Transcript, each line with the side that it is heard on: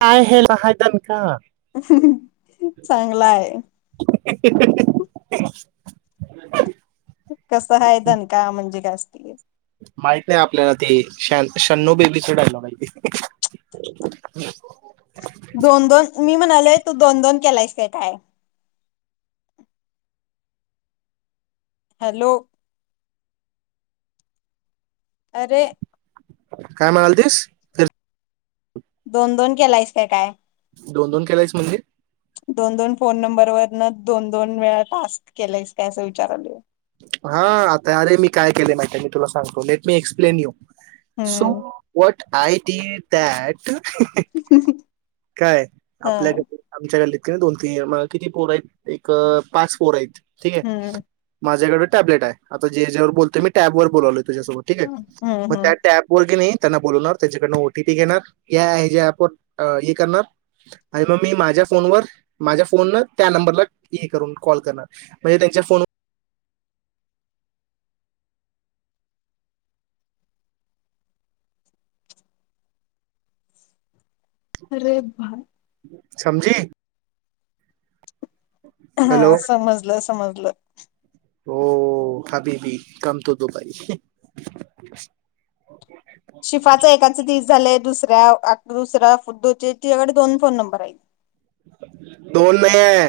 right: काय हे महायद
left: चांगला आहे.
right: [unintelligible]
left: कसं आहेायदन का म्हणजे कात
right: माहित नाही आपल्याला ते श शन्नू बेबी चडाला माहिती
left: दोन दोन मी म्ह तू दोन दोन केला काय? हॅलो. अरे!
right: काय मालतीस फ
left: दोन दोन केलायस काय काय?
right: दोन दोन केलायस म्हणजे
left: दोन दोन फोन नंबर वर न दोन दोन वेळा टास्क केलायस काय असं विचारल.
right: हा आता अरे मी काय केले माहिती मी तुला सांगतो let me explain you so
left: hmm
right: what I T त्याॅट काय
left: हा
right: आपल्याकडे आमच्याकली दोन तीन किती पोर आहेत एक पाच पोर आहेत. ठीक आहे.
left: हम्म
right: माझ्याकडे टॅबलेट आहे आता जे जेवर बोलतो मी टॅबवर बोलावो. तुझ्यासोबत ठीके
left: हम्म
right: मग
left: हम्म
right: त्या टॅप वरी नाही. [unintelligible]
left: अरे बाय.
right: समजी.
left: हा
right: हॅलो
left: समजलं समजलं. लं.
right: हो हाभी भी कामतो दुपारी
left: शिफाचा एकाच दिस झाय दुसऱ्या दुसऱ फु दोचे तकडे दोन फोन नंबर आहेत.
right: दोन नाही आहे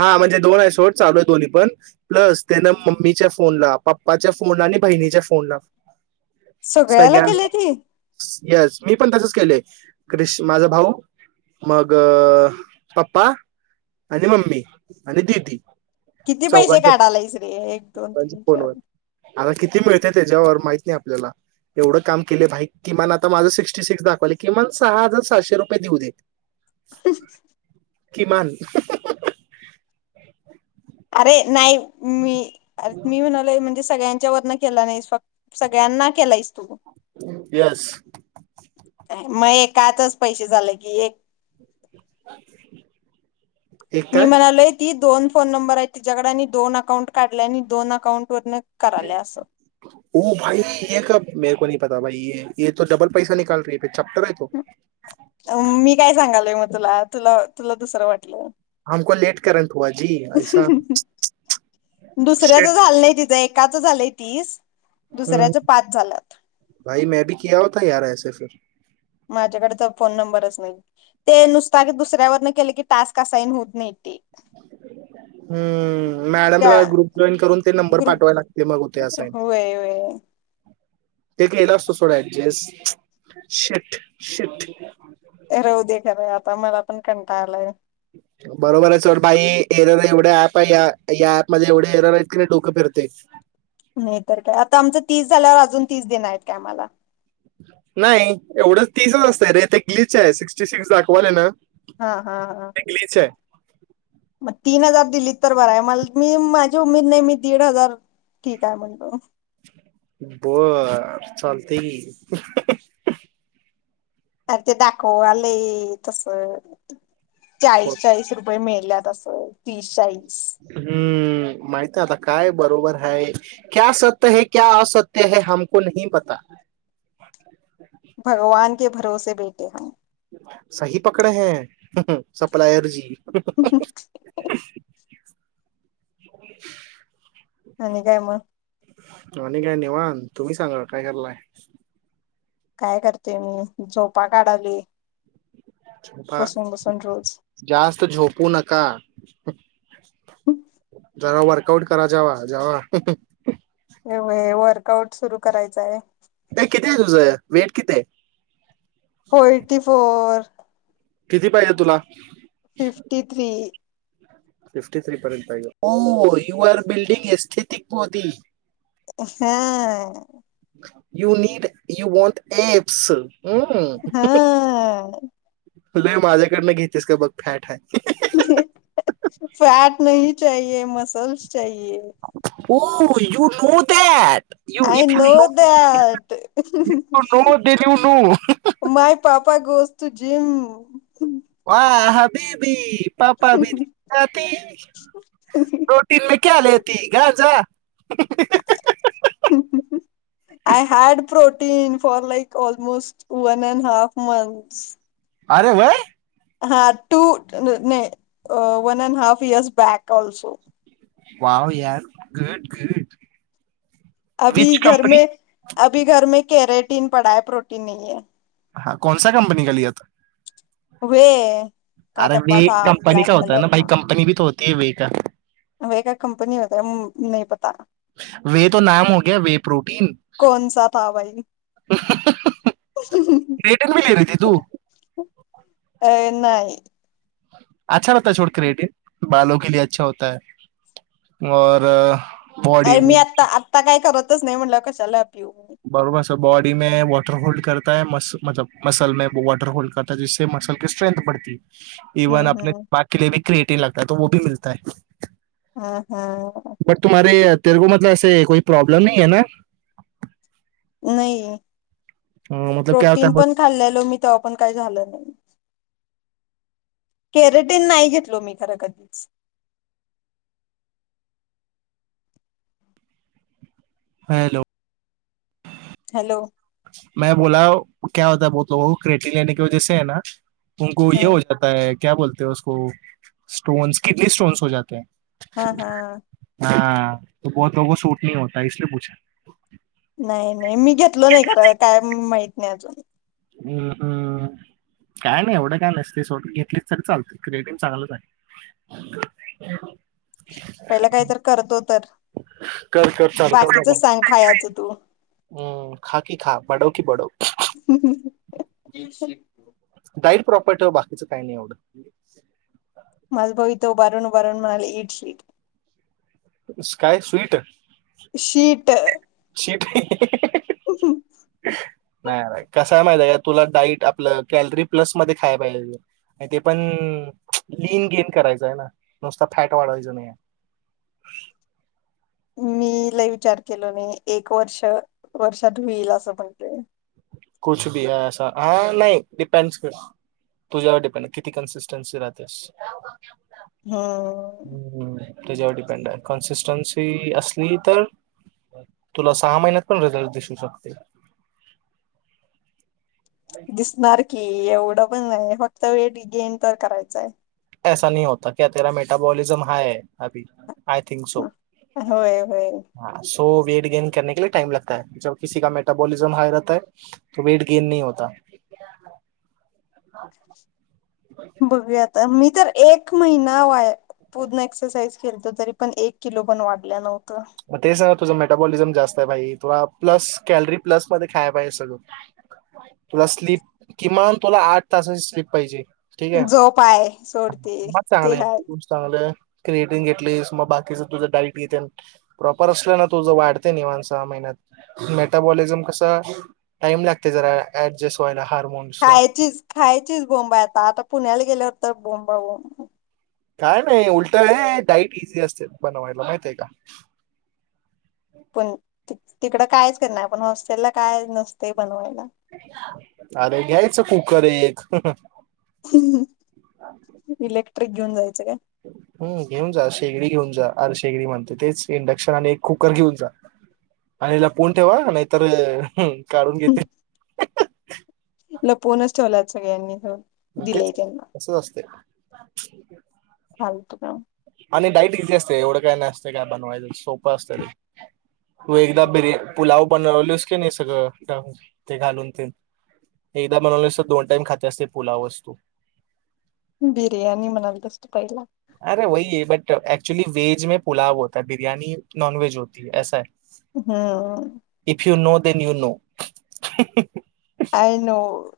right: हा म्हणजे दोन आहे शोट चालू आहे दोन्ही पण प्लस त्यान मम्मीच्या फोनला पप्पाच्या फोनला आणि बहिणीच्या फोनला
left: सगळ्याला
right: सगळ्यां
left: केले ती
right: यस मी पण त्यासच केलंय क्रिश माझ भाऊ मग पप्पा आणि मम्मी आणि दिीदी
left: किती पैसे काढालायस रे एक दोन तीन चार
right: फोनवर आता किती मिळते त्याच्यावर माहित नाही आपल्याला एवढं काम केले भाई किमान आता माझ सिक्स्टी सिक्स दाखवाले किमान सहा हजार सहाशे रुपये देऊ दे.
left: त
right: किमान
left: अरे नाही मी अर मी म्हणालाय म्हण सगळ्यांच्या वर न केला नाहीस फत सगळ्यांना केला आहेस तू.
right: येस.
left: काय तच पैसे झाले की एक
right: [inaudible]
left: मी
right: काय
left: म्हणालोय ती दोन फोन नंबर आहे तिच्याकड आणि दोन अकाउंट काढले आणि दोन अकाउंट वरन कराल्या असं
right: [unintelligible] [unintelligible] तो
left: मी काय सांगायलोय म तुला तुला तुला दुसरं वाटलं.
right: [unintelligible] ऐसा
left: दुसऱ्याच
right: शिट
left: झालं नाही तिचं एकाच झालंय. तीस. दुसऱ्याच पाच झाल्यात
right: [unintelligible] [unintelligible]
left: माझ्याकडे तर फोन नंबरच नाही ते नुसता दुसऱ्यावर केले की टास्क असाईन होत नाहीत.
right: हम्म
left: त्या
right: मॅडमला ग्रुप जॉईन करून ते नंबर
left: ग्रुप
right: पाठवा लागते मग होते असाईन.
left: होय होय
right: [unintelligible]
left: राहू दे खरं आता मला पण कंटाळा आलाय.
right: बरोबर आहे सोड बाई एरर एवढ ऍप आहे या ऍपमध्ये एवढे एरर आहेत की नाही डोकं फिरतय.
left: नाहीतर काय आता आमच तीस झाल्यावर अजून तीस देणार यत काय आम्हाला?
right: नाही एवढंच तीसच असतंय रे ते ग्लीच आहे सिक्स्टी सिक्स दाखवायल ना.
left: हा हा हा
right: ते ग्लिच आहे
left: मग तीन हजार दिलीत तर बर य म मी माझी उमेद नाही मी दीड हजार ठीक आहे म्हणलो.
right: बर चालतय की.
left: अरे ते दाखव आलय तस.
right: हो.
left: चाळीस चाळीस रुप मेल्यात अस तीस -चाळीस
right: हम्म माहितय आता काय [unintelligible]
left: भगवान के [unintelligible]
right: [unintelligible] [inaudible] [inaudible]
left: आणि काय मग?
right: आणि काय निवांत तुम्ही सांगा काय करायलाय?
left: काय करते मी झोपा काढायली.
right: पा जास्त झोपू नका जरा वर कआउट करा जावा जावा.
left: एवय वर्कआउट सुरू करायचंय
right: ते किती आहे तुझ वेट किती
left: फोर्टी फोर
right: किती पाहिजे तुला
left: फिफ्टी थ्री
right: फिफ्टी थ्री पर्यंत पाहिजे यू आर बिल्डिंग एस्थितिकती
left: हा
right: you need you want apps hmm
left: हाँ
right: ल माझ्याकडनं घेतेस का बघ फॅट आहे
left: फॅट नाही चे मसलस ए
right: यू त ते
left: I know that
right: if you know then you know
left: my पापा गोष्ट त जे
right: अ ह बेबी पापाी दिात रोटी क्या लती गझ
left: I had pro fun for like almost one and half months
right: अरे भाय
left: हा two one a half years back also
right: wow यार घट घट
left: अभी घर मे अभी घर मे कॅरेट प्रोटन पडाय प्रोटीन नाहीे
right: हा कोणसा कंपनी का लियाता
left: व
right: अरे मी कंपनी का होत ना बाई
left: का
right: कंपनी बीच होत ते ब का
left: वे का कंपनी होता नाही पता
right: वे तो नाम होग्या वे प्रोटीन
left: कोणचा था बाई
right: रेटन भी ल र ती तू
left: अ नाही.
right: [unintelligible]
left: अरे मी आता आत्ता काय करत च नाही म्हटलं कशाला पिऊ. मी.
right: [unintelligible] [unintelligible]
left: हम्म हम्म
right: [unintelligible]
left: हा हा.
right: बट [unintelligible]
left: [unintelligible]
right: मतलब क्या होता
left: प्रोटीन
right: है बहुत-
left: पण खाल्लो मी तेव्हा पण काही झालं नाही. कॅरेटीन नाही घेतलो मी खरं कधीच.
right: [unintelligible]
left: हॅलो.
right: [unintelligible]
left: हा
right: [unintelligible] [unintelligible]
left: हा हा.
right: [unintelligible]
left: नाही नाही मी घेतलो नाही खरं काय माहित नाही अजून.
right: हम्म हम्म काय नाही एवढं काय नसते सोट घेतलीच तरी चालते क्रिएटिंग चांगलं आहे.
left: पहिला काही तर करतो तर
right: कर कर चालू
left: बाकीच
right: बाबा
left: सांग खायचं तू
right: हम्म खा की खा. वाढव की वाढव.
left: [unintelligible]
right: डाईट प्रॉपर्टी बाकीचं काही नाही एवढं.
left: माझा भाव हित उभा राहून राहून म्हणाले eat sheet
right: sky sweet.
left: Sheet
right: sheet. [unintelligible] नाही कसा आहे माहि या तुला डाईट आपलं कॅलरी प्लस मध्ये खायला पाहिजे आणि ते पण गेन करायचं आहे ना नुसता फॅट वाढवायच नाही.
left: मी लय विचार केला नाही एक वर्ष वर्षात होईल असं म्हणतेय
right: [unintelligible] तुझ्यावर डिपेंड किती कन्सिस्टन्सी राहतेस.
left: हा.
right: त्याच्यावर डिपेंड आहे कन्सिस्टन्सी असली तर तुला सहा महिन्यात पण रिझल्ट दिसू शकते.
left: दिसणार की एवढं पण नाही फक्त वेट गेन तर करायचंय.
right: [unintelligible] सो
left: होय, होय.
right: [unintelligible]
left: बघूया आता मी तर एक महिना वाय पूर्ण एक्सरसाइज केलतो तरी पण एक किलो पण वाढल्या नव्ह
right: मग ते स तुझा मेटाबोलिजम जास्त आहे बाई, तुला प्लस कॅलरीप्लस मध्ये खाया पाहिजे सगळं. प्लस स्लिप किमान तुला आठ तासाची स्लिप पाहिजे. ठीक आहे
left: झोप हाय सोडती ते हाय
right: क्रिएटिंग घेटलीस, मग बाकीच तुझं डाईट घे त्या प्रॉपर असलं ना तुझ वाढतंय निवांत सहा महिन्यात. मेटाबॉलिझम कसं टाइम लागते जरा ऍडजस्ट व्हायला हार्मोन्सला
left: खायचीच खायचीच बोंब हाय आता आता पुण्याला गेल्यावर तर बोंबाबोंब
right: काय नाही उलट ये डाईट इझी असते बनवायला, माहितये का?
left: पण तिकडं कायच केलं नाही, पण हॉस्टेलला काय नसते बनवायला.
right: अरे घ्यायचं की खरे एक
left: [inaudible] ईलेक [unintelligible] घेऊन जायचं काय?
right: हम्म घेऊन जा, शेगडी घेऊन जा. अरे शेगडी म्हणतोय, तेच इंडक्शन आणि एक कुकर घेऊन जा आणि लपवून ठेवा हा नाहीतर काढून घेतील
left: लपूनच ठेवलाय सगळ्यांनी, हो.
right: तेच
left: दिलंय त्यांना
right: तसंच असतंय. [unintelligible]
left: फालतू काम
right: आणि डाईट इझी असते एवढं काय नाही असतंय काय बनवायचं. सोपं प असतंय लई. तु एकदा बिर पुलाव बनवलीस की नाही सगळं ते घालून तेन एकदा बनवलेस दोन टाइम खात्यास ते पुलाव असतो.
left: बिर्याणी म्हणाल तसं
right: [unintelligible] [unintelligible]
left: हम्म.
right: [unintelligible]
left: आय नो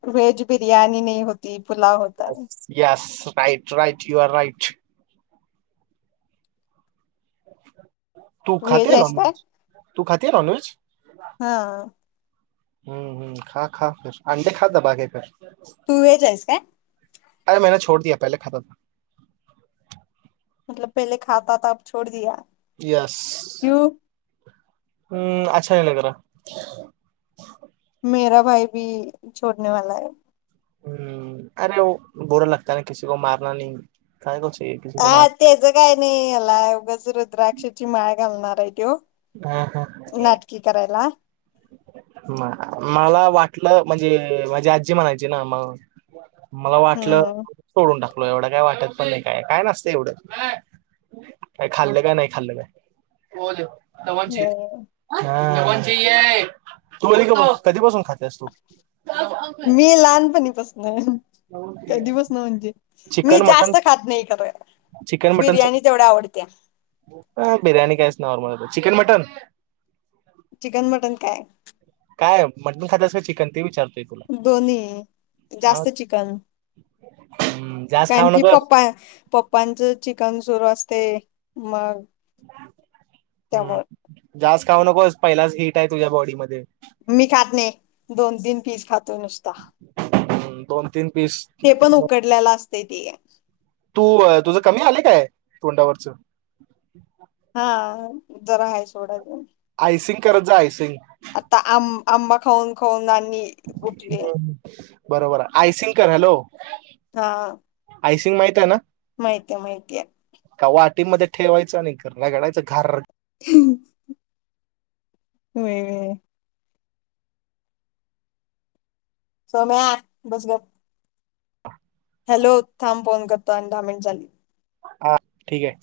left: [unintelligible] होता
right: [unintelligible] [inaudible] तू
left: व्हेज
right: खाते
left: आहेस काय
right: नॉनव्हेज तू खाते नॉनव्हेज.
left: हा
right: हम्म खा खा अंडेे खा ता बागे कर.
left: तू व्हेज आहेस काय?
right: अरे मैने छोड द पहिले खातम [unintelligible]
left: मतलब पहिले खातात अ ोड द [unintelligible]
right: येस [unintelligible] हम्म अच्छा नाही लगरा
left: मेरा भाई भी छोडने वाला हे.
right: हम्म अरे बुरा लागता है ना किसी को मारना नाही काय क
left: हा त्याच काय नाही याला उगच रुद्राक्षाची माळ घालणार आहे त्यो नाटकी करायला
right: मला वाटल म्हणजे माझी आजी म्हणायची ना मग मला वाटलं
left: हम्म
right: सोडून टाक. एवढं काय वाटत पण नाही काय काय नसत एवढं काय खाल्लं काय नाही खाल्लं काय. तवाचेच तू बली ग बाची आय कधीपासून खातेस तू दवन
left: मी लहानपणीपसन
right: चाहिए
left: कधी बस ना म्हणजे मी
right: चिकन मटन
left: जास्त खात नाही खर
right: चिकन मटन
left: बिर्याणी तेवढ आवडत्या.
right: बिरणी कायच normal chicken mutton
left: chicken mutton काय?
right: काय मटन खात्यास का चिकन ते विचारलो.
left: दोन्ही जास्त चिकन
right: हम्म, जास्त
left: कारण
right: खाऊ
left: की
right: नकोस
left: पप्पाचं चिकन सुरू असतय मग.
right: हम्म.
left: त्यामुळे
right: जास्त खाऊ नकोस पहिलाच हीट आहे तुझ्या बॉडी मध्ये
left: मी खात नाही दोन तीन पीस खातो. नुसता
right: दोन तीन पीस
left: ते पण उकडलेला असत. [unintelligible]
right: तू तुझं कमी आले काय तोंडावरच
left: हा जरा आहे सोड आता
right: आयसिंग करत जा आयसिंग.
left: आता आं आंबा खाऊन खाऊन आणि उठले.
right: हम्म. बरोबर आहे आयसिंकर हॅलो.
left: हा
right: सिंग माहित आहे ना?
left: माहिती माहितीय
right: टिक मध्ये ठेवायं आणि रगडायच घार
left: हम्म. होय होय. सम्या बस गप्प. हॅलो थांब फोन करतो आणि दहा मिनट झाली.
right: हा ठीक आहे.